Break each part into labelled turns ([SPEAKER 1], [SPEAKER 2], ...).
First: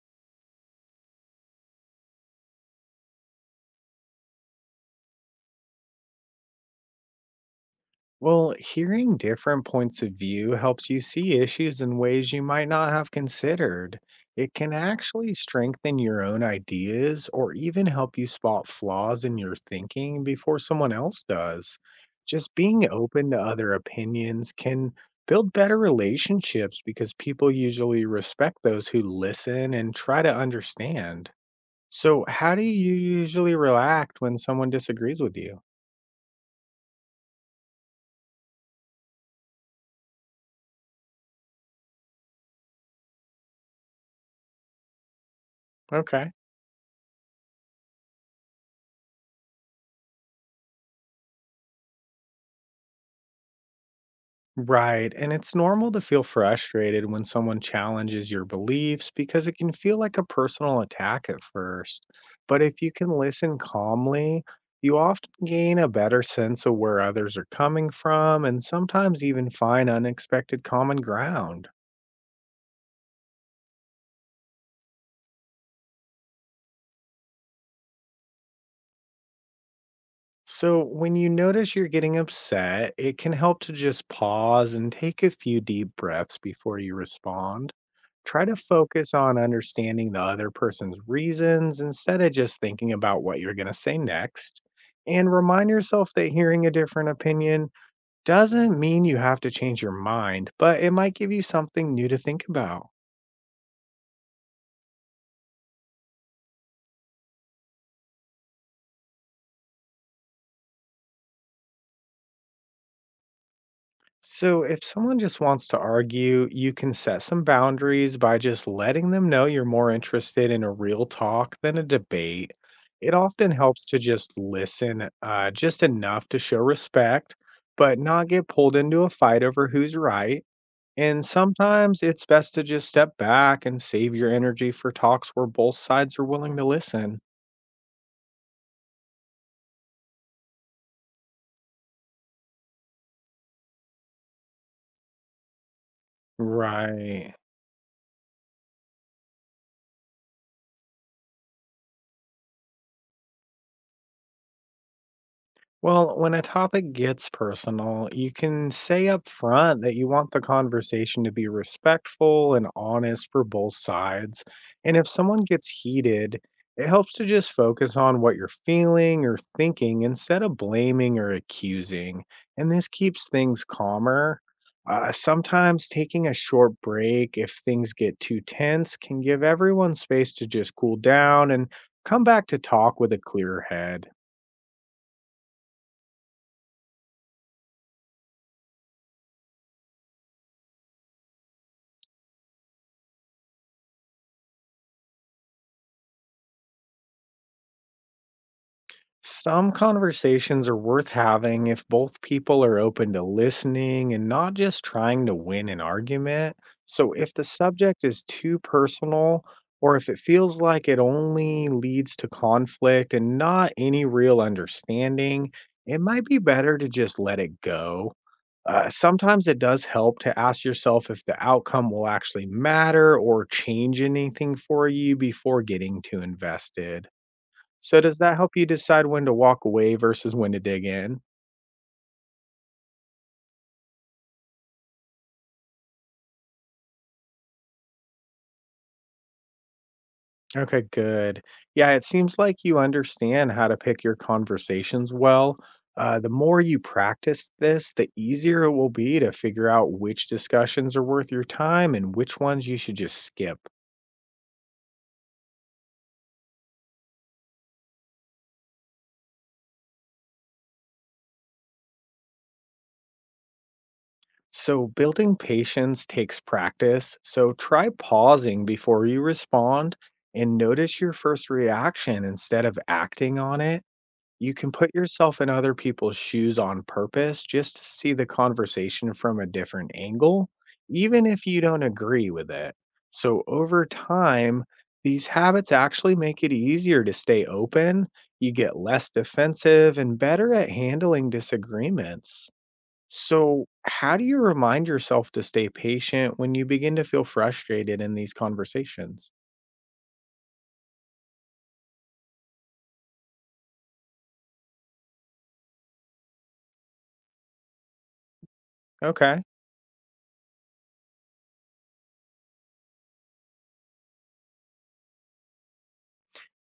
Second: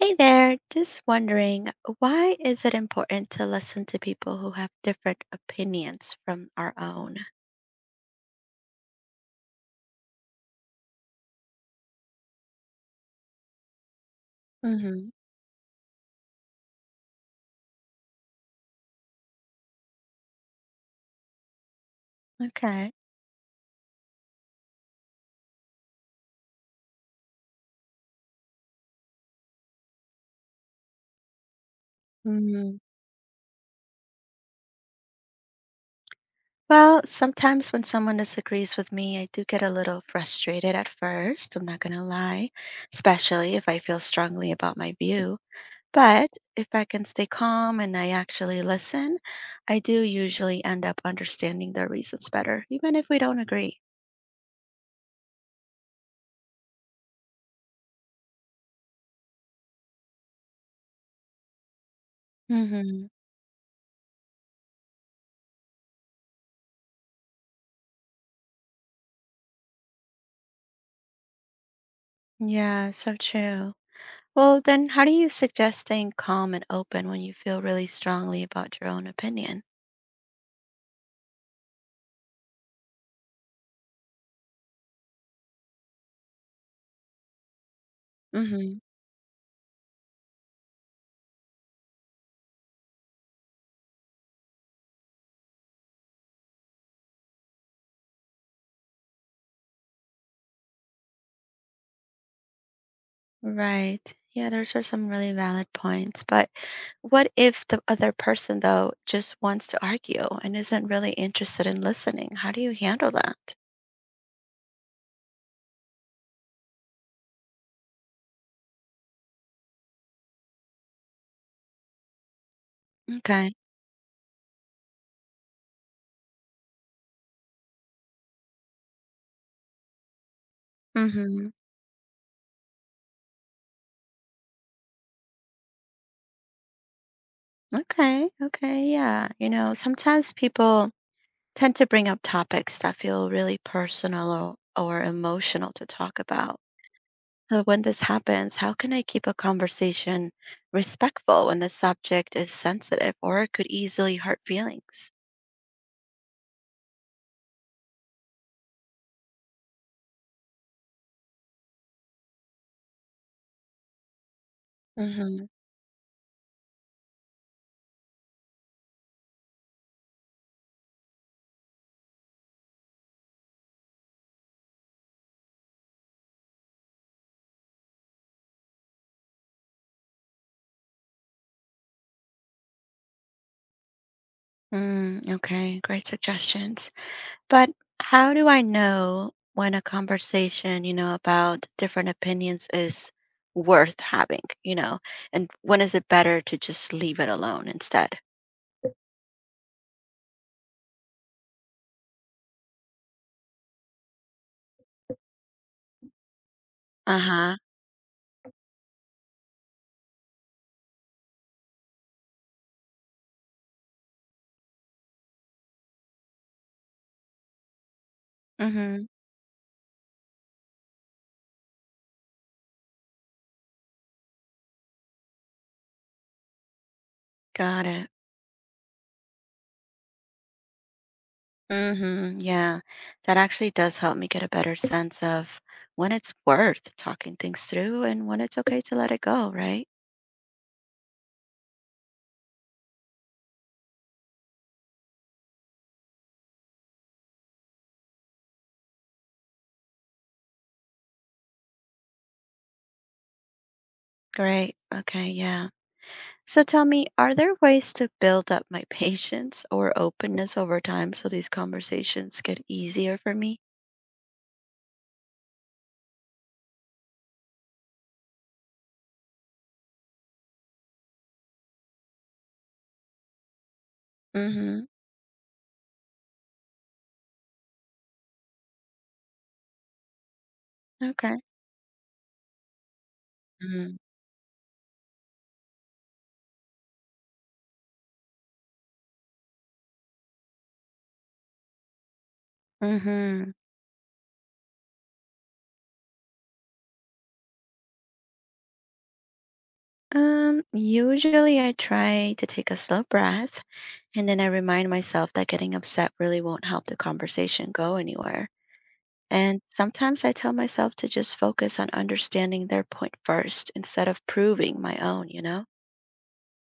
[SPEAKER 1] Hey there, just wondering, why is it important to listen to people who have different opinions from our own?
[SPEAKER 2] Well, hearing different points of view helps you see issues in ways you might not have considered. It can
[SPEAKER 1] Hmm.
[SPEAKER 2] actually strengthen your own ideas or even help you spot flaws in your thinking before someone else does. Just being
[SPEAKER 1] Okay.
[SPEAKER 2] open to other opinions can build better relationships because people usually respect those who listen and try to understand. So, how do
[SPEAKER 1] Hmm.
[SPEAKER 2] you usually react when someone disagrees with you?
[SPEAKER 1] Well, sometimes when someone disagrees with me, I do get a little frustrated at first, I'm not going to lie, especially if I feel strongly about my view. But
[SPEAKER 2] Okay.
[SPEAKER 1] if I can stay calm and I actually listen, I do usually end up understanding their reasons better, even if we don't agree.
[SPEAKER 2] Right. And it's normal to feel frustrated when someone challenges your beliefs because it can feel like a personal attack at first. But if you
[SPEAKER 1] Hmm.
[SPEAKER 2] can listen calmly, you often gain a better sense of where others are coming from and sometimes even find unexpected common ground.
[SPEAKER 1] Yeah, so true. Well, then, how do you suggest staying calm and open when you feel really strongly about your own opinion?
[SPEAKER 2] So, when you notice you're getting upset, it can help to just pause and take a few deep breaths before you respond. Try to
[SPEAKER 1] Hmm.
[SPEAKER 2] focus on understanding the other person's reasons instead of just thinking about what you're going to say next. And remind yourself that hearing a different opinion doesn't mean you have to change your mind, but it might give you something new to think about.
[SPEAKER 1] Right. Yeah, those are some really valid points. But what if the other person, though, just wants to argue and isn't really interested in listening? How do you handle that?
[SPEAKER 2] So, if someone just wants to argue, you can set some boundaries by just letting them know you're more interested in a real talk than a debate. It often
[SPEAKER 1] Okay.
[SPEAKER 2] helps to just listen just enough to show respect, but not get pulled into a fight over who's right. And
[SPEAKER 1] Mm-hmm.
[SPEAKER 2] sometimes it's best to just step back and save your energy for talks where both sides are willing to listen.
[SPEAKER 1] Okay. Okay. Yeah. You know, sometimes people tend to bring up topics that feel really personal or emotional to talk about.
[SPEAKER 2] Right.
[SPEAKER 1] So, when this happens, how can I keep a conversation respectful when the subject is sensitive or it could easily hurt feelings?
[SPEAKER 2] Well, when a topic gets personal, you can say up front that you want the conversation to be respectful and honest for both sides. And if someone
[SPEAKER 1] Hmm.
[SPEAKER 2] gets heated, it helps to just focus on what you're feeling or thinking instead of blaming or accusing. And this keeps things calmer. Sometimes taking a short break if things get too tense can give everyone space to just cool down and come back to talk with a clear head.
[SPEAKER 1] Mm, okay, great suggestions. But how do I know when a conversation, you know, about different opinions is worth having, you know, and when is it better to just leave it alone instead?
[SPEAKER 2] Some conversations are worth having if both people are open to listening and not just trying to win an argument. So,
[SPEAKER 1] Uh
[SPEAKER 2] if the
[SPEAKER 1] huh.
[SPEAKER 2] subject is too personal, or if it feels like it only leads to conflict and not any real understanding, it might be better to just let it go.
[SPEAKER 1] Mm-hmm.
[SPEAKER 2] Sometimes it does help to ask yourself if the outcome will actually matter or change anything for you before getting too invested.
[SPEAKER 1] Got
[SPEAKER 2] So
[SPEAKER 1] it.
[SPEAKER 2] does that help you decide when to walk away versus when to dig in?
[SPEAKER 1] Mm-hmm. Yeah, that actually does help me get a better sense of when it's worth talking things through and when it's okay to let it go, right?
[SPEAKER 2] Okay, good. Yeah, it seems like you understand how to pick your conversations well. The more you practice this, the easier it will be to figure out which discussions are worth your time and which ones you should just skip.
[SPEAKER 1] Great. Okay. Yeah. So tell me, are there ways to build up my patience or openness over time so these conversations get easier for me?
[SPEAKER 2] So, building patience takes practice. So, try pausing before you respond and notice your first reaction instead of acting on it. You can
[SPEAKER 1] Mm-hmm.
[SPEAKER 2] put yourself in other people's shoes on purpose just to see the conversation from a different angle, even
[SPEAKER 1] Okay.
[SPEAKER 2] if you don't agree with it. So, over
[SPEAKER 1] Mm-hmm.
[SPEAKER 2] time, these habits actually make it easier to stay open. You get less defensive and better at handling disagreements.
[SPEAKER 1] Mm-hmm.
[SPEAKER 2] So, how do you remind yourself to stay patient when you begin to feel frustrated in these conversations?
[SPEAKER 1] Usually I try to take a slow breath and then I remind myself that getting upset really won't help the conversation go anywhere.
[SPEAKER 2] Okay.
[SPEAKER 1] And sometimes I tell myself to just focus on understanding their point first instead of proving my own, you know?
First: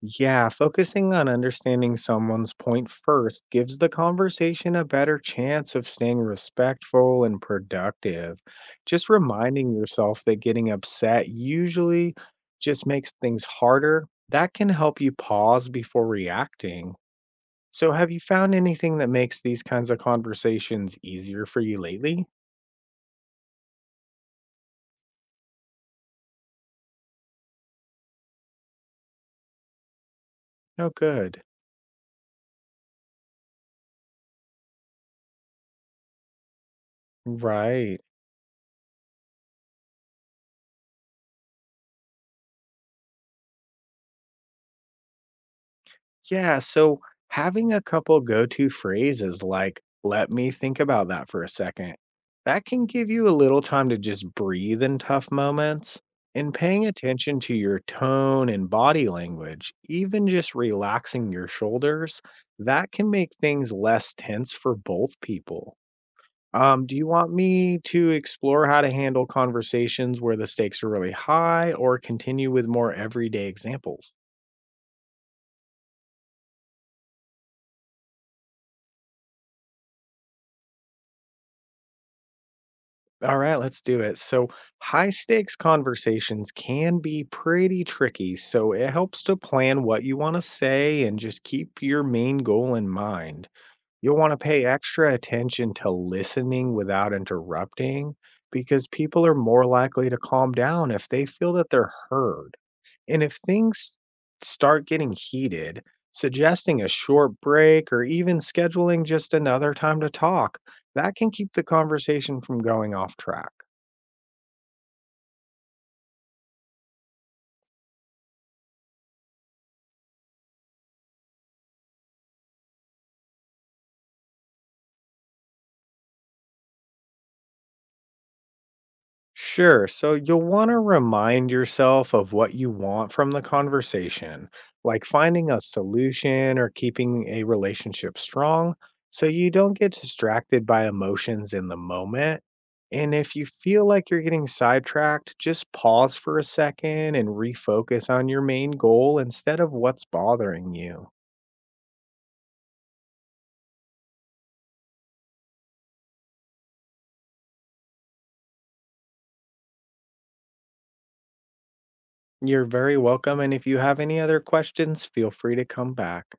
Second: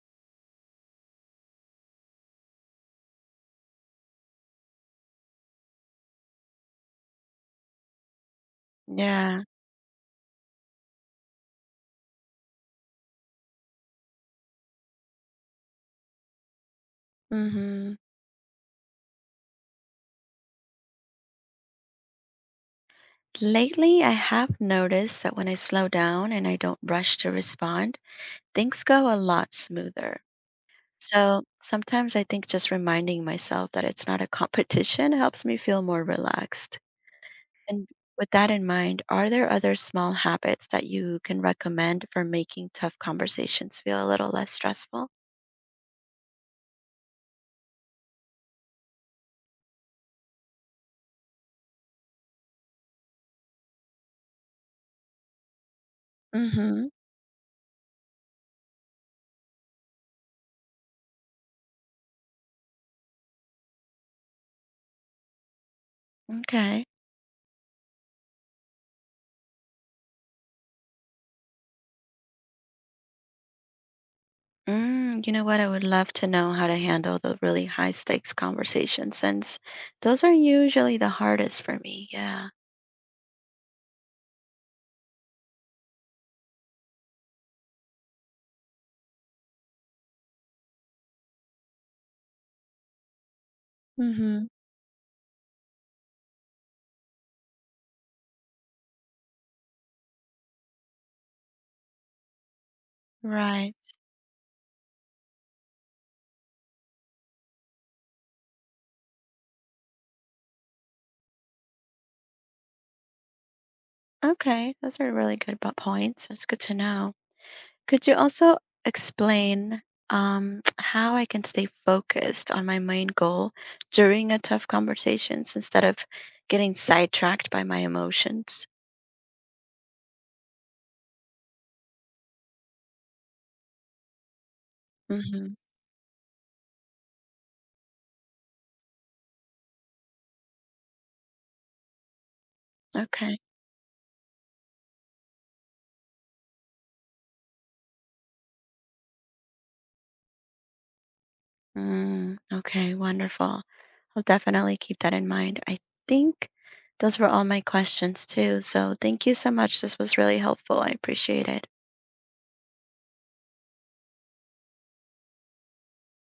[SPEAKER 2] Yeah, focusing on understanding someone's point first gives the conversation a better chance of staying respectful and productive. Just
[SPEAKER 1] Yeah.
[SPEAKER 2] reminding yourself that getting upset usually just makes things harder, that can help you pause before reacting. So,
[SPEAKER 1] Hmm.
[SPEAKER 2] have you found anything that makes these kinds of conversations easier for you lately?
[SPEAKER 1] Lately, I have noticed that when I slow down and I don't rush to respond, things go a lot smoother.
[SPEAKER 2] Oh,
[SPEAKER 1] So
[SPEAKER 2] good.
[SPEAKER 1] sometimes I think just reminding myself that it's not a competition helps me feel more relaxed. And
[SPEAKER 2] Right.
[SPEAKER 1] with that in mind, are there other small habits that you can recommend for making tough conversations feel a little less stressful?
[SPEAKER 2] Yeah, so having a couple go to phrases like, let me think about that for a second, that can give you a little time to just breathe in tough moments. And paying
[SPEAKER 1] Mm-hmm.
[SPEAKER 2] attention to your tone and body language, even just relaxing your shoulders, that can make things less tense for both people.
[SPEAKER 1] Okay.
[SPEAKER 2] Do you want me to explore how to handle conversations where the stakes are really high or continue with more everyday examples?
[SPEAKER 1] Mm, you know what? I would love to know how to handle the really high stakes conversations since those are usually the hardest for me. Yeah.
[SPEAKER 2] All right, let's do it. So, high stakes conversations can be pretty tricky. So, it helps to plan what you want to say and just keep your main goal in mind. You'll wanna
[SPEAKER 1] Mm-hmm.
[SPEAKER 2] pay extra attention to listening without interrupting because people are more likely to calm down if they feel that they're heard. And if
[SPEAKER 1] Right.
[SPEAKER 2] things start getting heated, suggesting a short break or even scheduling just another time to talk, that can keep the conversation from going off track.
[SPEAKER 1] Okay. Those are really good points. That's good to know. Could you also explain how I can stay focused on my main goal during a tough conversations instead of getting sidetracked by my emotions?
[SPEAKER 2] Sure. So you'll want to remind yourself of what you want from the conversation, like
[SPEAKER 1] Mm-hmm.
[SPEAKER 2] finding a solution or keeping a relationship strong so you don't get distracted by emotions in the moment. And if
[SPEAKER 1] Okay.
[SPEAKER 2] you feel like you're getting sidetracked, just pause for a second and refocus on your main goal instead of what's bothering you.
[SPEAKER 1] Mm, okay, wonderful. I'll definitely keep that in mind. I think those were all my questions too. So thank you so much. This was really helpful. I appreciate it.
[SPEAKER 2] You're very welcome. And if you have any other questions, feel free to come back.